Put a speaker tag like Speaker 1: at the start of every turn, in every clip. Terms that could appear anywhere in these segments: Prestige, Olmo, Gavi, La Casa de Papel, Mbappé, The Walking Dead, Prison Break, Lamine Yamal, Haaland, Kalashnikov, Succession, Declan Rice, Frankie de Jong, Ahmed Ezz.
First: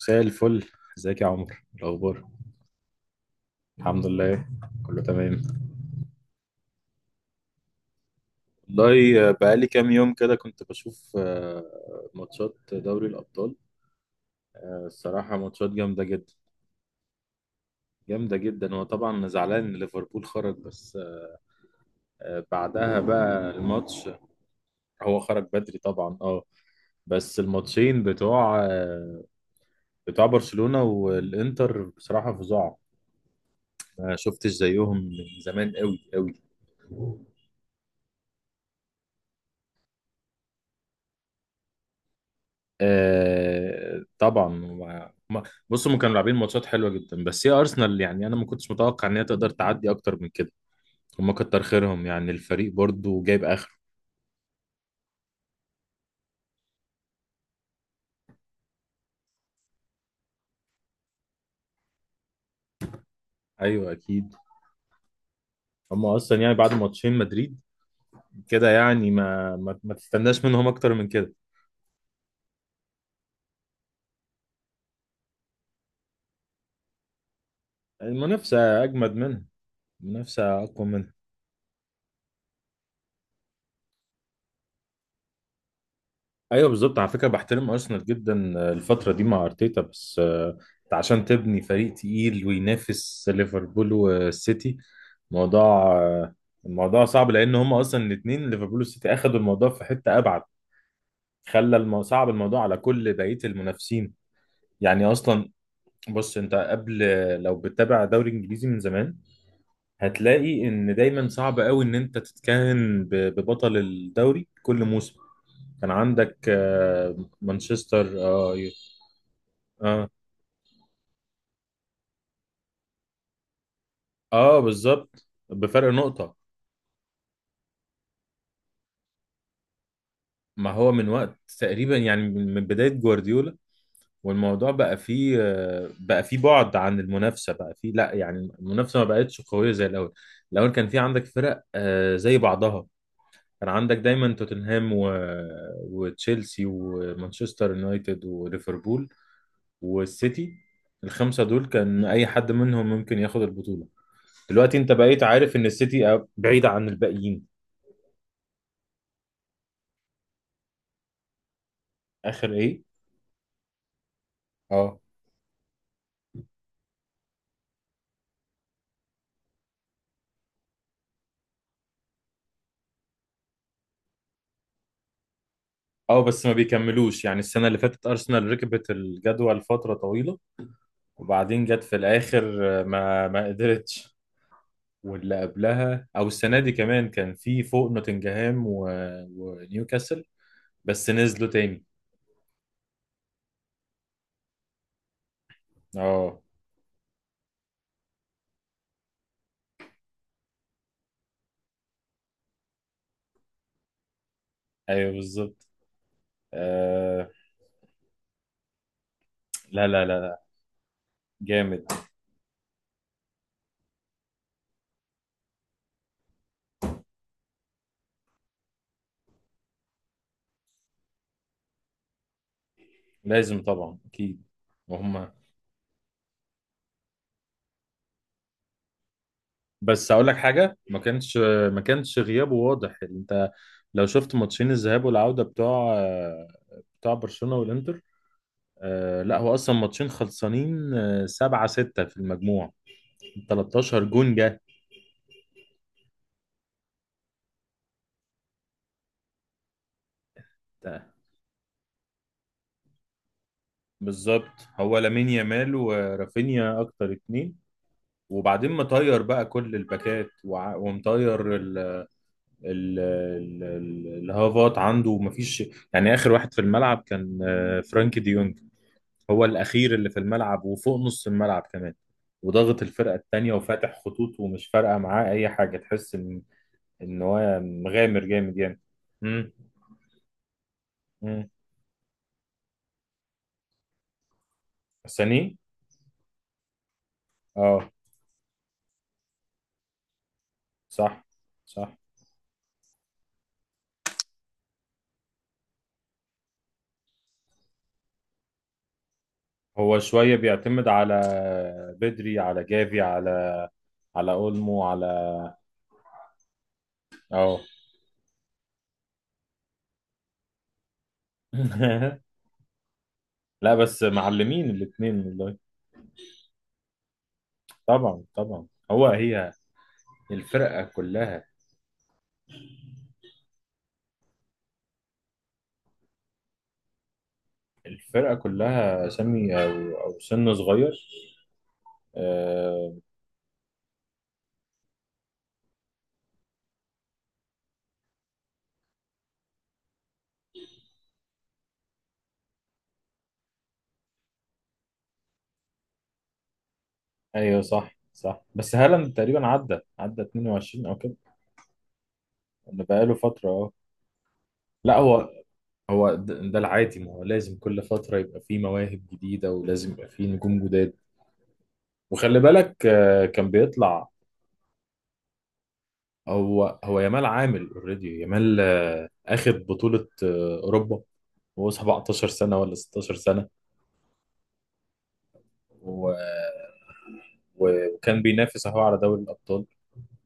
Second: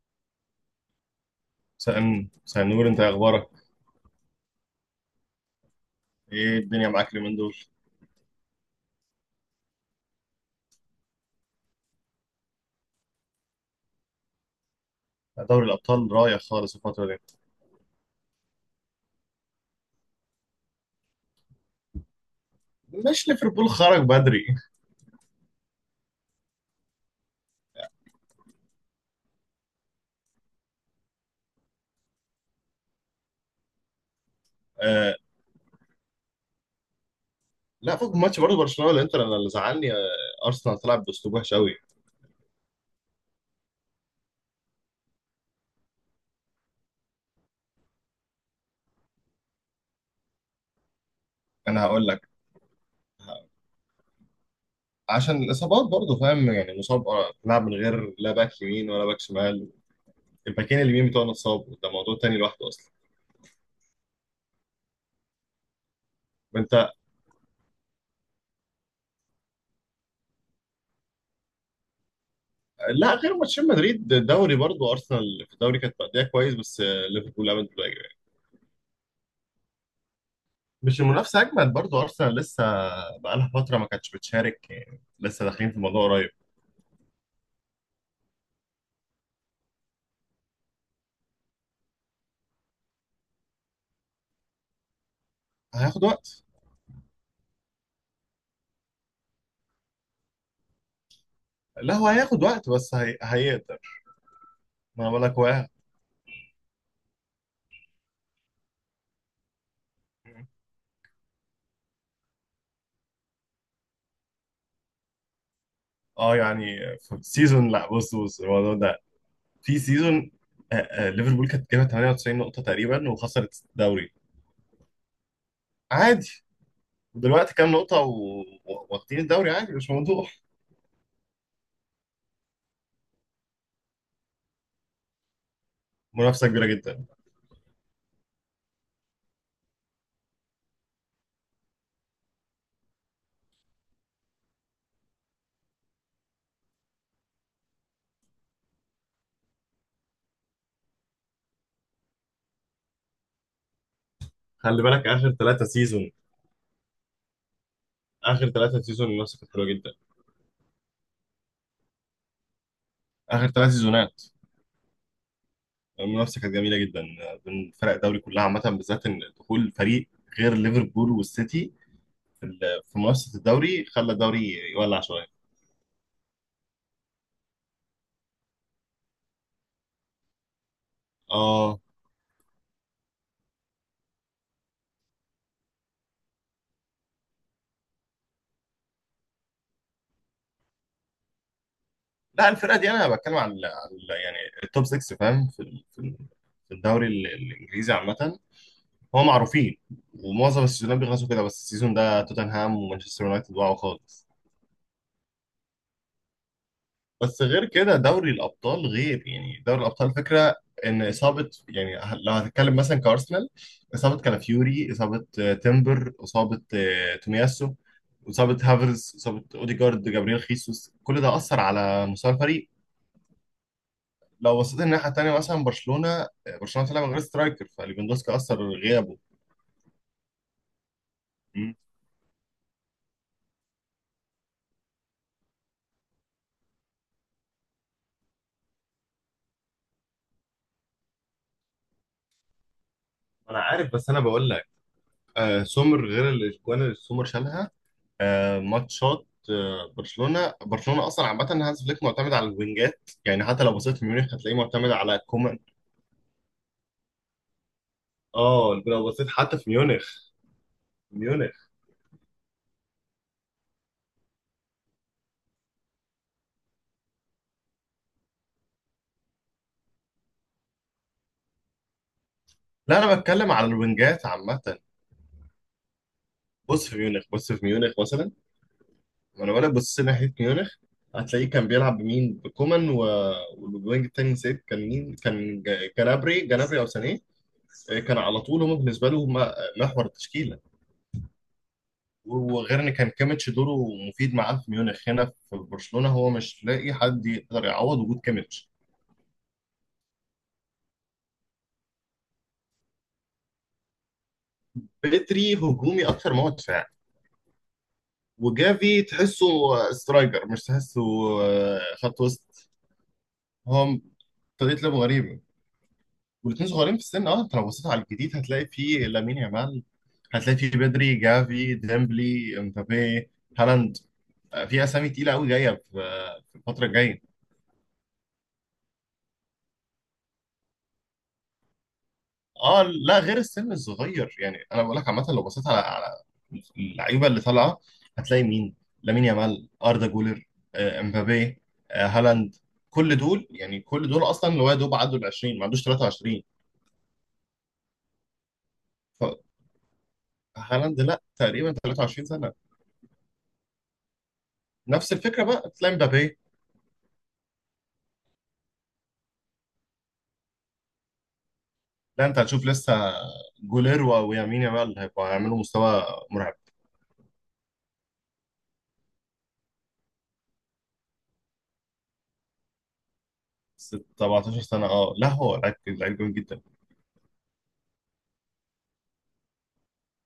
Speaker 1: مساء الفل. ازيك يا عمر؟ إيه الاخبار؟
Speaker 2: سأنور انت إيه اخبارك؟
Speaker 1: الحمد لله، كله تمام.
Speaker 2: ايه الدنيا معاك اليومين دول؟
Speaker 1: والله بقالي كام يوم كده كنت بشوف ماتشات دوري الابطال. الصراحه
Speaker 2: دوري
Speaker 1: ماتشات
Speaker 2: الابطال
Speaker 1: جامده جدا.
Speaker 2: رايح خالص الفتره دي.
Speaker 1: جامده جدا. هو طبعا زعلان ان ليفربول خرج، بس بعدها
Speaker 2: مش
Speaker 1: بقى
Speaker 2: ليفربول خرج
Speaker 1: الماتش.
Speaker 2: بدري؟
Speaker 1: هو خرج بدري طبعا، اه. بس الماتشين بتوع بتوع برشلونه والانتر بصراحه فظاع، ما شفتش زيهم
Speaker 2: آه،
Speaker 1: من زمان قوي قوي.
Speaker 2: لا، فوق ماتش برضه برشلونه والانتر، انا اللي زعلني ارسنال تلعب باسلوب وحش قوي.
Speaker 1: آه طبعا بصوا، هم كانوا لاعبين ماتشات حلوه جدا، بس هي ارسنال يعني انا ما كنتش متوقع ان هي تقدر تعدي اكتر من كده. هم كتر
Speaker 2: انا
Speaker 1: خيرهم،
Speaker 2: هقول لك،
Speaker 1: يعني الفريق برضو جايب اخر.
Speaker 2: عشان الاصابات برضه، فاهم يعني؟ مصاب، تلعب من غير لا باك يمين ولا باك شمال. الباكين اليمين بتوعنا اتصابوا، ده موضوع تاني لوحده اصلا.
Speaker 1: ايوه اكيد. هم اصلا يعني بعد
Speaker 2: انت.
Speaker 1: ماتشين مدريد كده، يعني ما تستناش منهم اكتر من كده.
Speaker 2: لا، غير ماتشين مدريد، دوري برضه ارسنال في الدوري كانت مأدية كويس، بس ليفربول عملت.
Speaker 1: المنافسه اجمد منها، المنافسه اقوى
Speaker 2: مش
Speaker 1: منها.
Speaker 2: المنافسة أجمل؟ برضو أرسنال لسه بقالها فترة ما كانتش بتشارك، يعني لسه داخلين في الموضوع قريب.
Speaker 1: ايوه بالظبط، على فكره بحترم ارسنال جدا الفتره دي مع ارتيتا، بس انت عشان تبني فريق تقيل وينافس ليفربول والسيتي موضوع.
Speaker 2: هياخد
Speaker 1: آه،
Speaker 2: وقت.
Speaker 1: الموضوع صعب لان هم اصلا الاثنين ليفربول والسيتي اخذوا الموضوع في حته ابعد.
Speaker 2: لا، هو
Speaker 1: صعب
Speaker 2: هياخد
Speaker 1: الموضوع
Speaker 2: وقت،
Speaker 1: على
Speaker 2: بس
Speaker 1: كل بقيه
Speaker 2: هيقدر.
Speaker 1: المنافسين.
Speaker 2: ما
Speaker 1: يعني
Speaker 2: أنا بقول لك هو
Speaker 1: اصلا بص، انت قبل لو بتتابع دوري انجليزي من زمان هتلاقي ان دايما صعب قوي ان انت تتكهن ببطل الدوري كل موسم. كان
Speaker 2: اه
Speaker 1: عندك
Speaker 2: يعني، في سيزون، لا،
Speaker 1: مانشستر
Speaker 2: بص بص الموضوع ده. في
Speaker 1: اه.
Speaker 2: سيزون، ليفربول كانت جايبه 98 نقطة تقريبا وخسرت الدوري.
Speaker 1: اه بالظبط بفرق نقطة.
Speaker 2: عادي. ودلوقتي كام نقطة واخدين الدوري، عادي مش موضوع.
Speaker 1: ما هو من وقت تقريبا، يعني من بداية جوارديولا والموضوع بقى فيه بقى فيه
Speaker 2: منافسة كبيرة
Speaker 1: بعد عن
Speaker 2: جدا.
Speaker 1: المنافسة، بقى فيه لا، يعني المنافسة ما بقتش قوية زي الأول. الأول كان في عندك فرق زي بعضها، كان عندك دايما توتنهام وتشيلسي ومانشستر يونايتد وليفربول والسيتي. الخمسة دول كان أي حد منهم ممكن ياخد البطولة. دلوقتي
Speaker 2: خلي
Speaker 1: أنت
Speaker 2: بالك،
Speaker 1: بقيت
Speaker 2: آخر
Speaker 1: عارف
Speaker 2: ثلاثة
Speaker 1: إن
Speaker 2: سيزون،
Speaker 1: السيتي بعيدة عن الباقيين.
Speaker 2: آخر ثلاثة سيزون المنافسة كانت حلوة جدا.
Speaker 1: آخر إيه؟
Speaker 2: آخر ثلاث سيزونات
Speaker 1: اه.
Speaker 2: المنافسه كانت جميله جدا بين فرق الدوري كلها عامه، بالذات ان دخول فريق غير ليفربول والسيتي في منافسه الدوري خلى الدوري يولع شويه.
Speaker 1: اه بس ما بيكملوش، يعني السنة اللي فاتت أرسنال ركبت الجدول فترة طويلة وبعدين
Speaker 2: اه،
Speaker 1: جت في الآخر ما قدرتش. واللي قبلها أو السنة دي كمان كان في فوق نوتنجهام ونيوكاسل، بس نزلوا تاني.
Speaker 2: لا الفرقه دي انا بتكلم عن يعني التوب 6، فاهم؟
Speaker 1: اه.
Speaker 2: في الدوري الانجليزي عامه. هو معروفين، ومعظم السيزونات بيخلصوا كده، بس السيزون ده توتنهام ومانشستر يونايتد وقعوا خالص.
Speaker 1: أيوه بالظبط. آه.
Speaker 2: بس غير كده، دوري الابطال غير يعني، دوري
Speaker 1: لا لا
Speaker 2: الابطال
Speaker 1: لا لا،
Speaker 2: فكره. ان اصابه
Speaker 1: جامد.
Speaker 2: يعني، لو هتتكلم مثلا كارسنال، اصابه كالافيوري، اصابه تيمبر، اصابه تومياسو، اصابه هافرز، اصابه اوديجارد، جابرييل، خيسوس، كل ده اثر على مستوى الفريق.
Speaker 1: لازم طبعا، أكيد.
Speaker 2: لو بصيت الناحيه
Speaker 1: وهم.
Speaker 2: التانيه مثلا برشلونه، برشلونه طلع من غير سترايكر، فليفاندوسكي اثر غيابه.
Speaker 1: بس أقول لك حاجة، ما كانش.
Speaker 2: مم.
Speaker 1: ما كانش غيابه واضح. أنت لو شفت ماتشين الذهاب والعودة بتوع بتوع برشلونة والإنتر. آه لا هو اصلا ماتشين خلصانين سبعة ستة في المجموع،
Speaker 2: انا عارف،
Speaker 1: 13
Speaker 2: بس انا
Speaker 1: جون
Speaker 2: بقول
Speaker 1: جه.
Speaker 2: لك، سومر، غير الاجوان اللي سومر شالها. ماتشات برشلونه اصلا عامه هانز فليك معتمد على الوينجات، يعني حتى لو بصيت في ميونخ
Speaker 1: بالظبط،
Speaker 2: هتلاقيه معتمد
Speaker 1: هو
Speaker 2: على
Speaker 1: لامين
Speaker 2: كومان.
Speaker 1: يامال ورافينيا اكتر اتنين، وبعدين
Speaker 2: اه، لو
Speaker 1: مطير
Speaker 2: بصيت
Speaker 1: بقى
Speaker 2: حتى في
Speaker 1: كل
Speaker 2: ميونخ
Speaker 1: الباكات ومطير
Speaker 2: ميونخ
Speaker 1: الهافات عنده، ومفيش يعني اخر واحد في الملعب كان فرانكي ديونج. هو الاخير اللي في الملعب، وفوق نص الملعب كمان، وضغط
Speaker 2: لا،
Speaker 1: الفرقه
Speaker 2: انا
Speaker 1: التانيه
Speaker 2: بتكلم على
Speaker 1: وفاتح
Speaker 2: الوينجات
Speaker 1: خطوط، ومش
Speaker 2: عامه.
Speaker 1: فارقه معاه اي حاجه، تحس ان
Speaker 2: بص في ميونخ، بص
Speaker 1: هو
Speaker 2: في ميونخ
Speaker 1: مغامر
Speaker 2: مثلا،
Speaker 1: جامد يعني.
Speaker 2: وانا بصيت ناحيه ميونخ،
Speaker 1: مم.
Speaker 2: هتلاقيه كان بيلعب بمين، بكومان والوينج التاني نسيت كان مين،
Speaker 1: ساني.
Speaker 2: كان جنابري او سانيه.
Speaker 1: اه
Speaker 2: كان على طول هم بالنسبه له محور التشكيله.
Speaker 1: صح صح.
Speaker 2: وغير ان كان كيميتش دوره مفيد معاه في ميونخ، هنا في برشلونه هو مش لاقي حد يقدر يعوض وجود كيميتش.
Speaker 1: هو شوية بيعتمد على بدري، على جافي، على اولمو، على
Speaker 2: بيتري هجومي اكتر ما هو دفاعي،
Speaker 1: اه.
Speaker 2: وجافي تحسه سترايكر، مش تحسه خط وسط.
Speaker 1: لا
Speaker 2: هو
Speaker 1: بس معلمين
Speaker 2: طريقه لعبه
Speaker 1: الاتنين
Speaker 2: غريبه،
Speaker 1: والله.
Speaker 2: والاثنين صغيرين في السن. اه، انت لو بصيت على
Speaker 1: طبعا
Speaker 2: الجديد
Speaker 1: طبعا.
Speaker 2: هتلاقي
Speaker 1: هو
Speaker 2: فيه لامين
Speaker 1: هي
Speaker 2: يامال، هتلاقي فيه
Speaker 1: الفرقة
Speaker 2: بدري،
Speaker 1: كلها.
Speaker 2: جافي، ديمبلي، امبابي، هالاند. في اسامي تقيله قوي جايه في الفتره الجايه.
Speaker 1: الفرقة كلها سمي او او سن صغير.
Speaker 2: اه،
Speaker 1: آه.
Speaker 2: لا غير السن الصغير، يعني انا بقول لك عامه، لو بصيت على اللعيبه اللي طالعه، هتلاقي مين؟ لامين يامال، اردا جولر، امبابي، هالاند. كل دول يعني، كل دول اصلا اللي هو يا دوب عدوا ال 20، ما عندوش 23.
Speaker 1: ايوه صح صح، بس هالاند تقريبا عدى عدى 22 او
Speaker 2: فهالاند
Speaker 1: كده.
Speaker 2: لا، تقريبا 23 سنه.
Speaker 1: اللي بقاله فترة اه. لا
Speaker 2: نفس
Speaker 1: هو.
Speaker 2: الفكره بقى، تلاقي
Speaker 1: هو ده
Speaker 2: امبابي.
Speaker 1: ده العادي، ما هو لازم كل فترة يبقى فيه مواهب جديدة، ولازم يبقى فيه نجوم جداد.
Speaker 2: لا،
Speaker 1: وخلي
Speaker 2: انت هتشوف
Speaker 1: بالك
Speaker 2: لسه
Speaker 1: كان
Speaker 2: جولير
Speaker 1: بيطلع.
Speaker 2: ويمين يامال هيبقوا هيعملوا مستوى مرعب.
Speaker 1: هو يامال عامل اوريدي، يامال اخد بطولة أوروبا وهو 17 سنة ولا 16 سنة،
Speaker 2: 17 سنه، اه لا هو لعيب،
Speaker 1: و...
Speaker 2: جامد جدا.
Speaker 1: وكان بينافس اهو على دوري الأبطال.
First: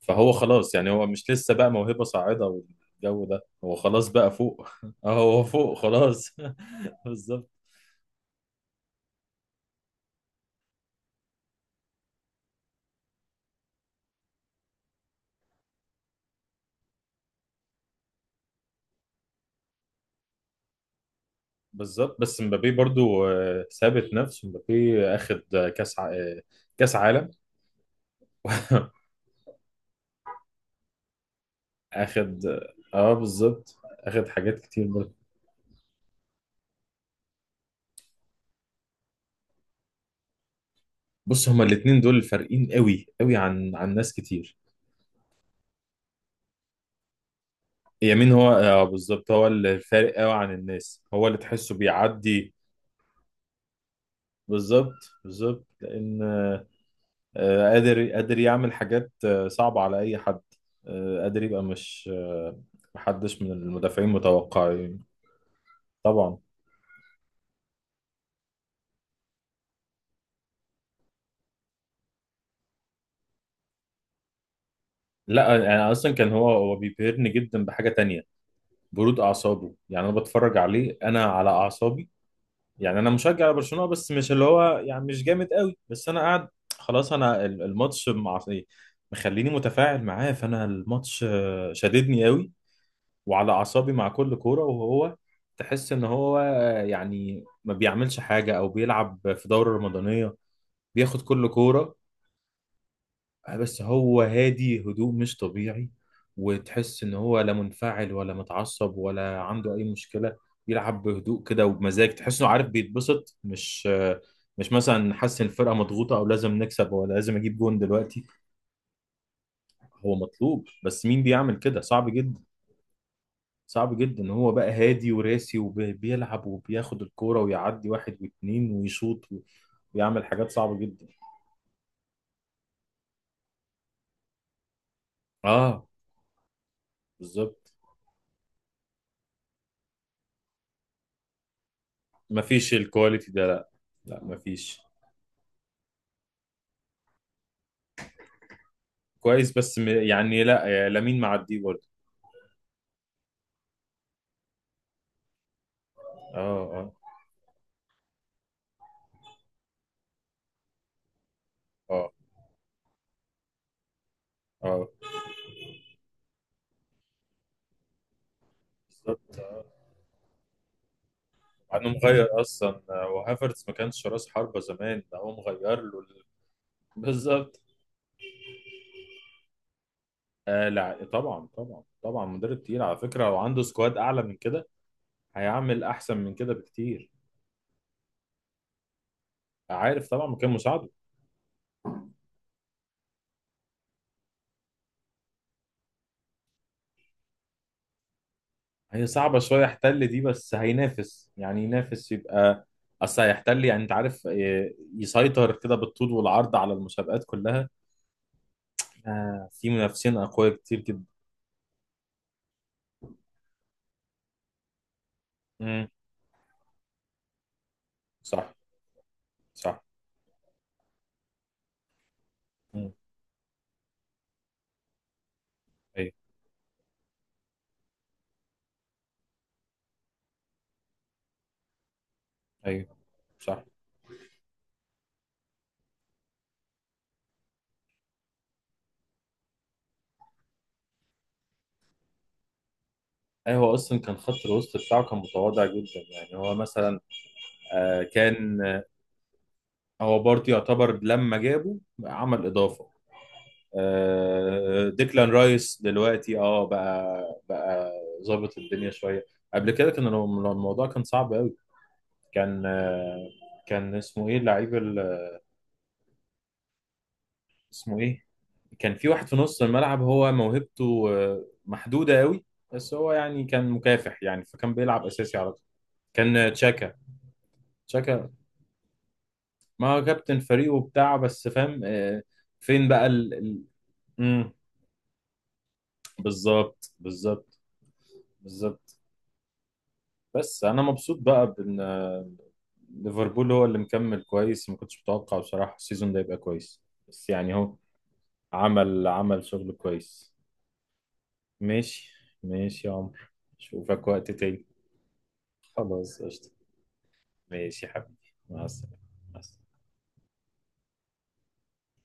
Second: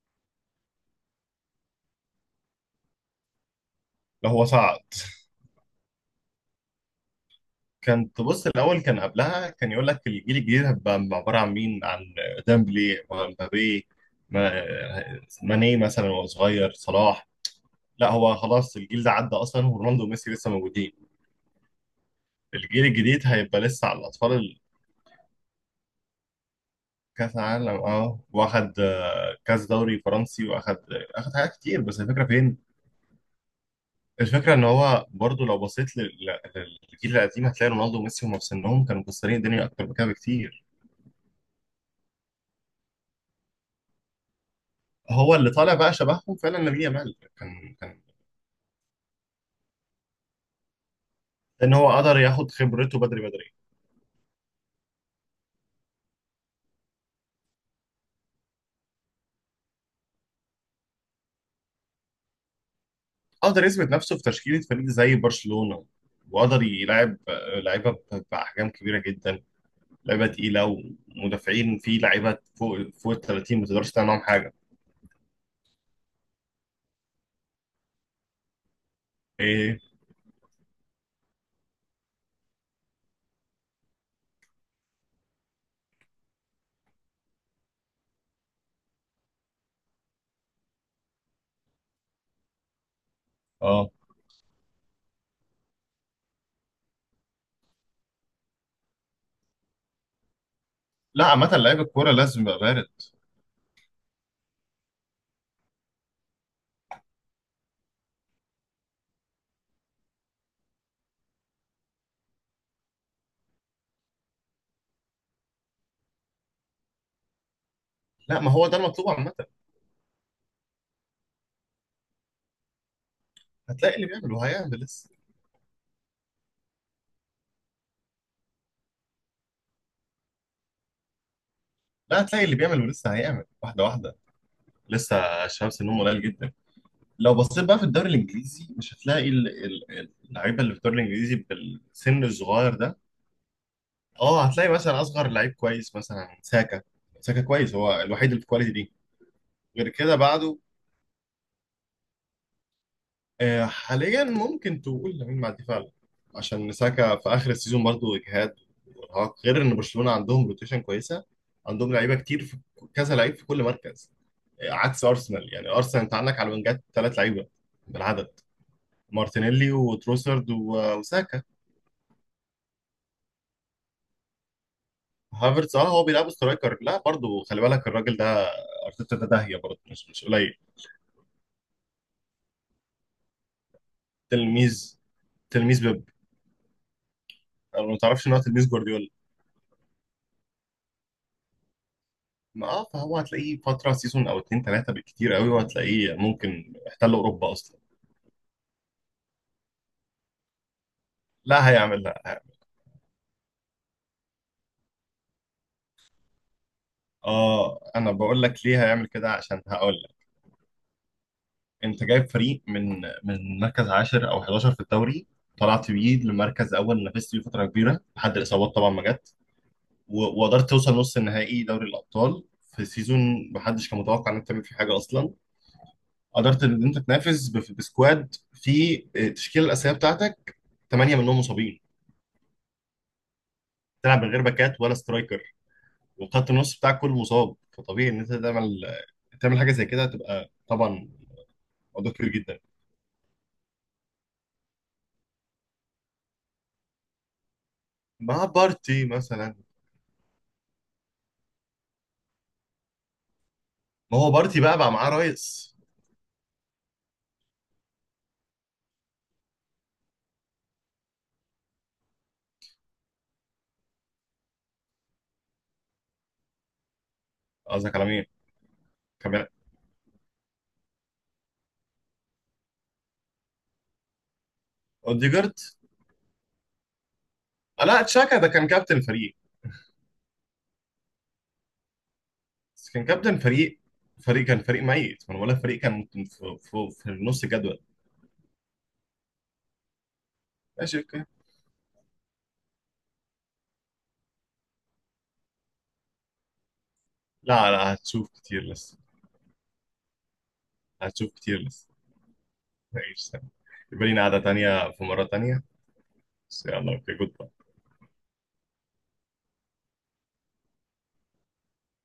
Speaker 1: فهو خلاص، يعني هو مش لسه بقى موهبة صاعدة والجو ده، هو خلاص بقى
Speaker 2: لا، هو
Speaker 1: فوق.
Speaker 2: صعد.
Speaker 1: هو فوق خلاص. بالظبط
Speaker 2: كانت، بص الاول كان قبلها كان يقول لك الجيل الجديد هيبقى عباره عن مين؟ عن ديمبلي ومبابي، ماني مثلا، وهو صغير صلاح. لا، هو خلاص الجيل ده عدى اصلا، ورونالدو وميسي لسه موجودين.
Speaker 1: بالظبط. بس مبابي
Speaker 2: الجيل الجديد
Speaker 1: برضو
Speaker 2: هيبقى لسه على
Speaker 1: ثابت نفسه،
Speaker 2: الاطفال.
Speaker 1: مبابي اخد كاس ع... آه، كاس عالم.
Speaker 2: كاس عالم، اه، واخد كاس دوري فرنسي، واخد، اخد حاجات كتير، بس الفكره
Speaker 1: اخد.
Speaker 2: فين؟
Speaker 1: اه بالظبط، اخد
Speaker 2: الفكره
Speaker 1: حاجات
Speaker 2: ان
Speaker 1: كتير
Speaker 2: هو
Speaker 1: برضو.
Speaker 2: برضو لو بصيت للجيل القديم، هتلاقي رونالدو وميسي هم في سنهم كانوا مكسرين الدنيا اكتر من كده بكتير.
Speaker 1: بص، هما الاتنين دول فارقين قوي قوي عن ناس كتير.
Speaker 2: هو اللي طالع بقى شبههم فعلا لامين يامال، كان
Speaker 1: يمين، هو اه بالظبط هو اللي فارق قوي عن الناس، هو اللي تحسه
Speaker 2: ان هو قدر ياخد
Speaker 1: بيعدي.
Speaker 2: خبرته بدري بدري،
Speaker 1: بالظبط بالظبط لان قادر يعمل حاجات صعبة على اي حد. قادر يبقى مش محدش من
Speaker 2: قدر يثبت
Speaker 1: المدافعين
Speaker 2: نفسه في تشكيله فريق
Speaker 1: متوقع.
Speaker 2: زي برشلونه،
Speaker 1: طبعا.
Speaker 2: وقدر يلعب لعيبه باحجام كبيره جدا، لعيبه تقيله، ومدافعين، في لعيبه فوق ال 30 ما تقدرش تعمل معاهم حاجه.
Speaker 1: لا يعني اصلا كان هو بيبهرني جدا بحاجه تانية، برود اعصابه
Speaker 2: ايه؟
Speaker 1: يعني. انا بتفرج عليه انا على اعصابي، يعني انا مشجع لبرشلونه بس مش اللي هو، يعني مش جامد قوي، بس انا قاعد خلاص. انا الماتش مع إيه؟ مخليني متفاعل معاه، فانا الماتش شددني قوي وعلى
Speaker 2: اه،
Speaker 1: اعصابي مع كل كوره. وهو تحس ان هو يعني ما بيعملش حاجه او بيلعب في دوره رمضانيه، بياخد
Speaker 2: لا
Speaker 1: كل
Speaker 2: عامه لعيب
Speaker 1: كوره.
Speaker 2: الكوره لازم يبقى بارد.
Speaker 1: بس هو هادي، هدوء مش طبيعي. وتحس ان هو لا منفعل ولا متعصب ولا عنده اي مشكلة، بيلعب بهدوء كده وبمزاج، تحسه عارف بيتبسط، مش مثلا حاسس ان الفرقة مضغوطة او لازم نكسب ولا لازم اجيب جون دلوقتي.
Speaker 2: لا، ما هو ده المطلوب عامه.
Speaker 1: هو مطلوب بس مين بيعمل كده؟ صعب جدا. صعب
Speaker 2: هتلاقي اللي
Speaker 1: جدا.
Speaker 2: بيعمل
Speaker 1: هو بقى
Speaker 2: وهيعمل لسه.
Speaker 1: هادي وراسي وبيلعب وبياخد الكورة ويعدي واحد واتنين ويشوط ويعمل حاجات صعبة جدا.
Speaker 2: لا، هتلاقي اللي بيعمل ولسه هيعمل، واحده واحده. لسه شمس
Speaker 1: اه
Speaker 2: النوم قليل جدا. لو
Speaker 1: بالظبط،
Speaker 2: بصيت بقى في الدوري الانجليزي مش هتلاقي اللعيبه اللي في الدوري الانجليزي بالسن
Speaker 1: مفيش
Speaker 2: الصغير ده.
Speaker 1: الكواليتي ده، لا. لا
Speaker 2: اه، هتلاقي
Speaker 1: مفيش.
Speaker 2: مثلا اصغر لعيب كويس مثلا ساكا. ساكا كويس، هو الوحيد اللي في الكواليتي دي.
Speaker 1: كويس بس م-
Speaker 2: غير كده
Speaker 1: يعني
Speaker 2: بعده،
Speaker 1: لا، لامين معديه برضه.
Speaker 2: حاليا ممكن تقول لامين معدي فعلا،
Speaker 1: اه.
Speaker 2: عشان
Speaker 1: اه.
Speaker 2: ساكا في اخر السيزون برضه اجهاد وارهاق، غير ان برشلونه عندهم روتيشن كويسه، عندهم
Speaker 1: اه.
Speaker 2: لعيبه كتير في كذا لعيب في كل مركز،
Speaker 1: اه
Speaker 2: عكس ارسنال. يعني ارسنال، انت عندك على الوينجات ثلاث لعيبه بالعدد،
Speaker 1: بالظبط.
Speaker 2: مارتينيلي وتروسرد وساكا.
Speaker 1: انا مغير اصلا وهافرتز ما كانش راس حربة زمان، ده هو
Speaker 2: هافرتز،
Speaker 1: مغير
Speaker 2: اه
Speaker 1: له
Speaker 2: هو بيلعب سترايكر. لا برضه
Speaker 1: بالظبط.
Speaker 2: خلي بالك الراجل ده، ارتيتا ده داهيه برضه، مش قليل.
Speaker 1: آه لا طبعا طبعا طبعا، مدرب تقيل على فكرة، لو عنده سكواد اعلى من كده
Speaker 2: تلميذ.
Speaker 1: هيعمل
Speaker 2: تلميذ بيب.
Speaker 1: احسن من كده بكتير.
Speaker 2: انا ما تعرفش ان هو تلميذ جوارديولا؟
Speaker 1: عارف طبعا مكان مساعده.
Speaker 2: ما اه، فهو هتلاقيه فتره سيزون او اتنين تلاته بالكتير قوي، وهتلاقيه ممكن احتل اوروبا اصلا.
Speaker 1: هي صعبة شوية يحتل دي، بس هينافس، يعني
Speaker 2: لا هيعمل،
Speaker 1: ينافس
Speaker 2: لا هيعمل.
Speaker 1: يبقى. اصل هيحتل، يعني انت عارف يسيطر كده بالطول والعرض على المسابقات كلها.
Speaker 2: اه، انا بقول لك ليه هيعمل كده،
Speaker 1: آه
Speaker 2: عشان
Speaker 1: في
Speaker 2: هقول
Speaker 1: منافسين
Speaker 2: لك،
Speaker 1: أقوياء كتير جدا.
Speaker 2: انت جايب فريق من مركز عاشر او 11 في الدوري،
Speaker 1: امم.
Speaker 2: طلعت بيه لمركز اول، نافست بيه فتره كبيره لحد
Speaker 1: صح
Speaker 2: الاصابات طبعا ما جت،
Speaker 1: صح.
Speaker 2: وقدرت توصل نص النهائي دوري الابطال، في
Speaker 1: مم.
Speaker 2: سيزون محدش كان متوقع انك تعمل فيه حاجه اصلا.
Speaker 1: ايوه.
Speaker 2: قدرت ان انت تنافس بسكواد في التشكيله الاساسيه بتاعتك ثمانيه منهم مصابين،
Speaker 1: ايوه صح.
Speaker 2: تلعب من غير باكات ولا سترايكر، وخط النص بتاعك كله مصاب. فطبيعي ان انت تعمل حاجه زي كده، هتبقى طبعا موضوع كبير جدا.
Speaker 1: أي هو أصلا كان خط الوسط بتاعه كان متواضع جدا، يعني هو مثلا آه
Speaker 2: مع
Speaker 1: كان آه،
Speaker 2: بارتي مثلا.
Speaker 1: هو برضه يعتبر لما جابه عمل إضافة.
Speaker 2: ما هو بارتي بقى
Speaker 1: آه
Speaker 2: بقى معاه
Speaker 1: ديكلان
Speaker 2: رايس.
Speaker 1: رايس دلوقتي اه بقى، بقى ظابط الدنيا شوية. قبل كده كان الموضوع كان صعب أوي. كان آه، كان اسمه إيه اللعيب،
Speaker 2: قصدك
Speaker 1: اسمه
Speaker 2: على
Speaker 1: ايه؟
Speaker 2: مين؟
Speaker 1: كان في واحد في
Speaker 2: كمان.
Speaker 1: نص الملعب هو موهبته محدودة قوي، بس هو يعني كان مكافح يعني، فكان بيلعب اساسي على
Speaker 2: اوديجارد.
Speaker 1: طول. كان تشاكا.
Speaker 2: لا،
Speaker 1: تشاكا.
Speaker 2: تشاكا ده كان كابتن الفريق.
Speaker 1: ما هو كابتن فريقه بتاع، بس فاهم فين
Speaker 2: بس كان
Speaker 1: بقى
Speaker 2: كابتن فريق، فريق
Speaker 1: مم،
Speaker 2: كان فريق ميت، ما انا بقول لك فريق كان ممكن
Speaker 1: بالظبط
Speaker 2: في نص
Speaker 1: بالظبط
Speaker 2: الجدول.
Speaker 1: بالظبط. بس انا
Speaker 2: ماشي،
Speaker 1: مبسوط
Speaker 2: اوكي.
Speaker 1: بقى بان ليفربول هو اللي مكمل كويس، ما كنتش متوقع بصراحة السيزون ده يبقى كويس. بس يعني
Speaker 2: لا
Speaker 1: هو
Speaker 2: لا، هتشوف كتير لسه،
Speaker 1: عمل شغل كويس.
Speaker 2: هتشوف كتير لسه.
Speaker 1: ماشي. ماشي يا عمر،
Speaker 2: ماشي، يبقى
Speaker 1: اشوفك
Speaker 2: لينا
Speaker 1: وقت
Speaker 2: قعدة
Speaker 1: تاني.
Speaker 2: تانية في مرة تانية،
Speaker 1: خلاص قشطة.
Speaker 2: بس يلا، اوكي، جود باي.
Speaker 1: ماشي يا حبيبي مع السلامة. مع السلامة.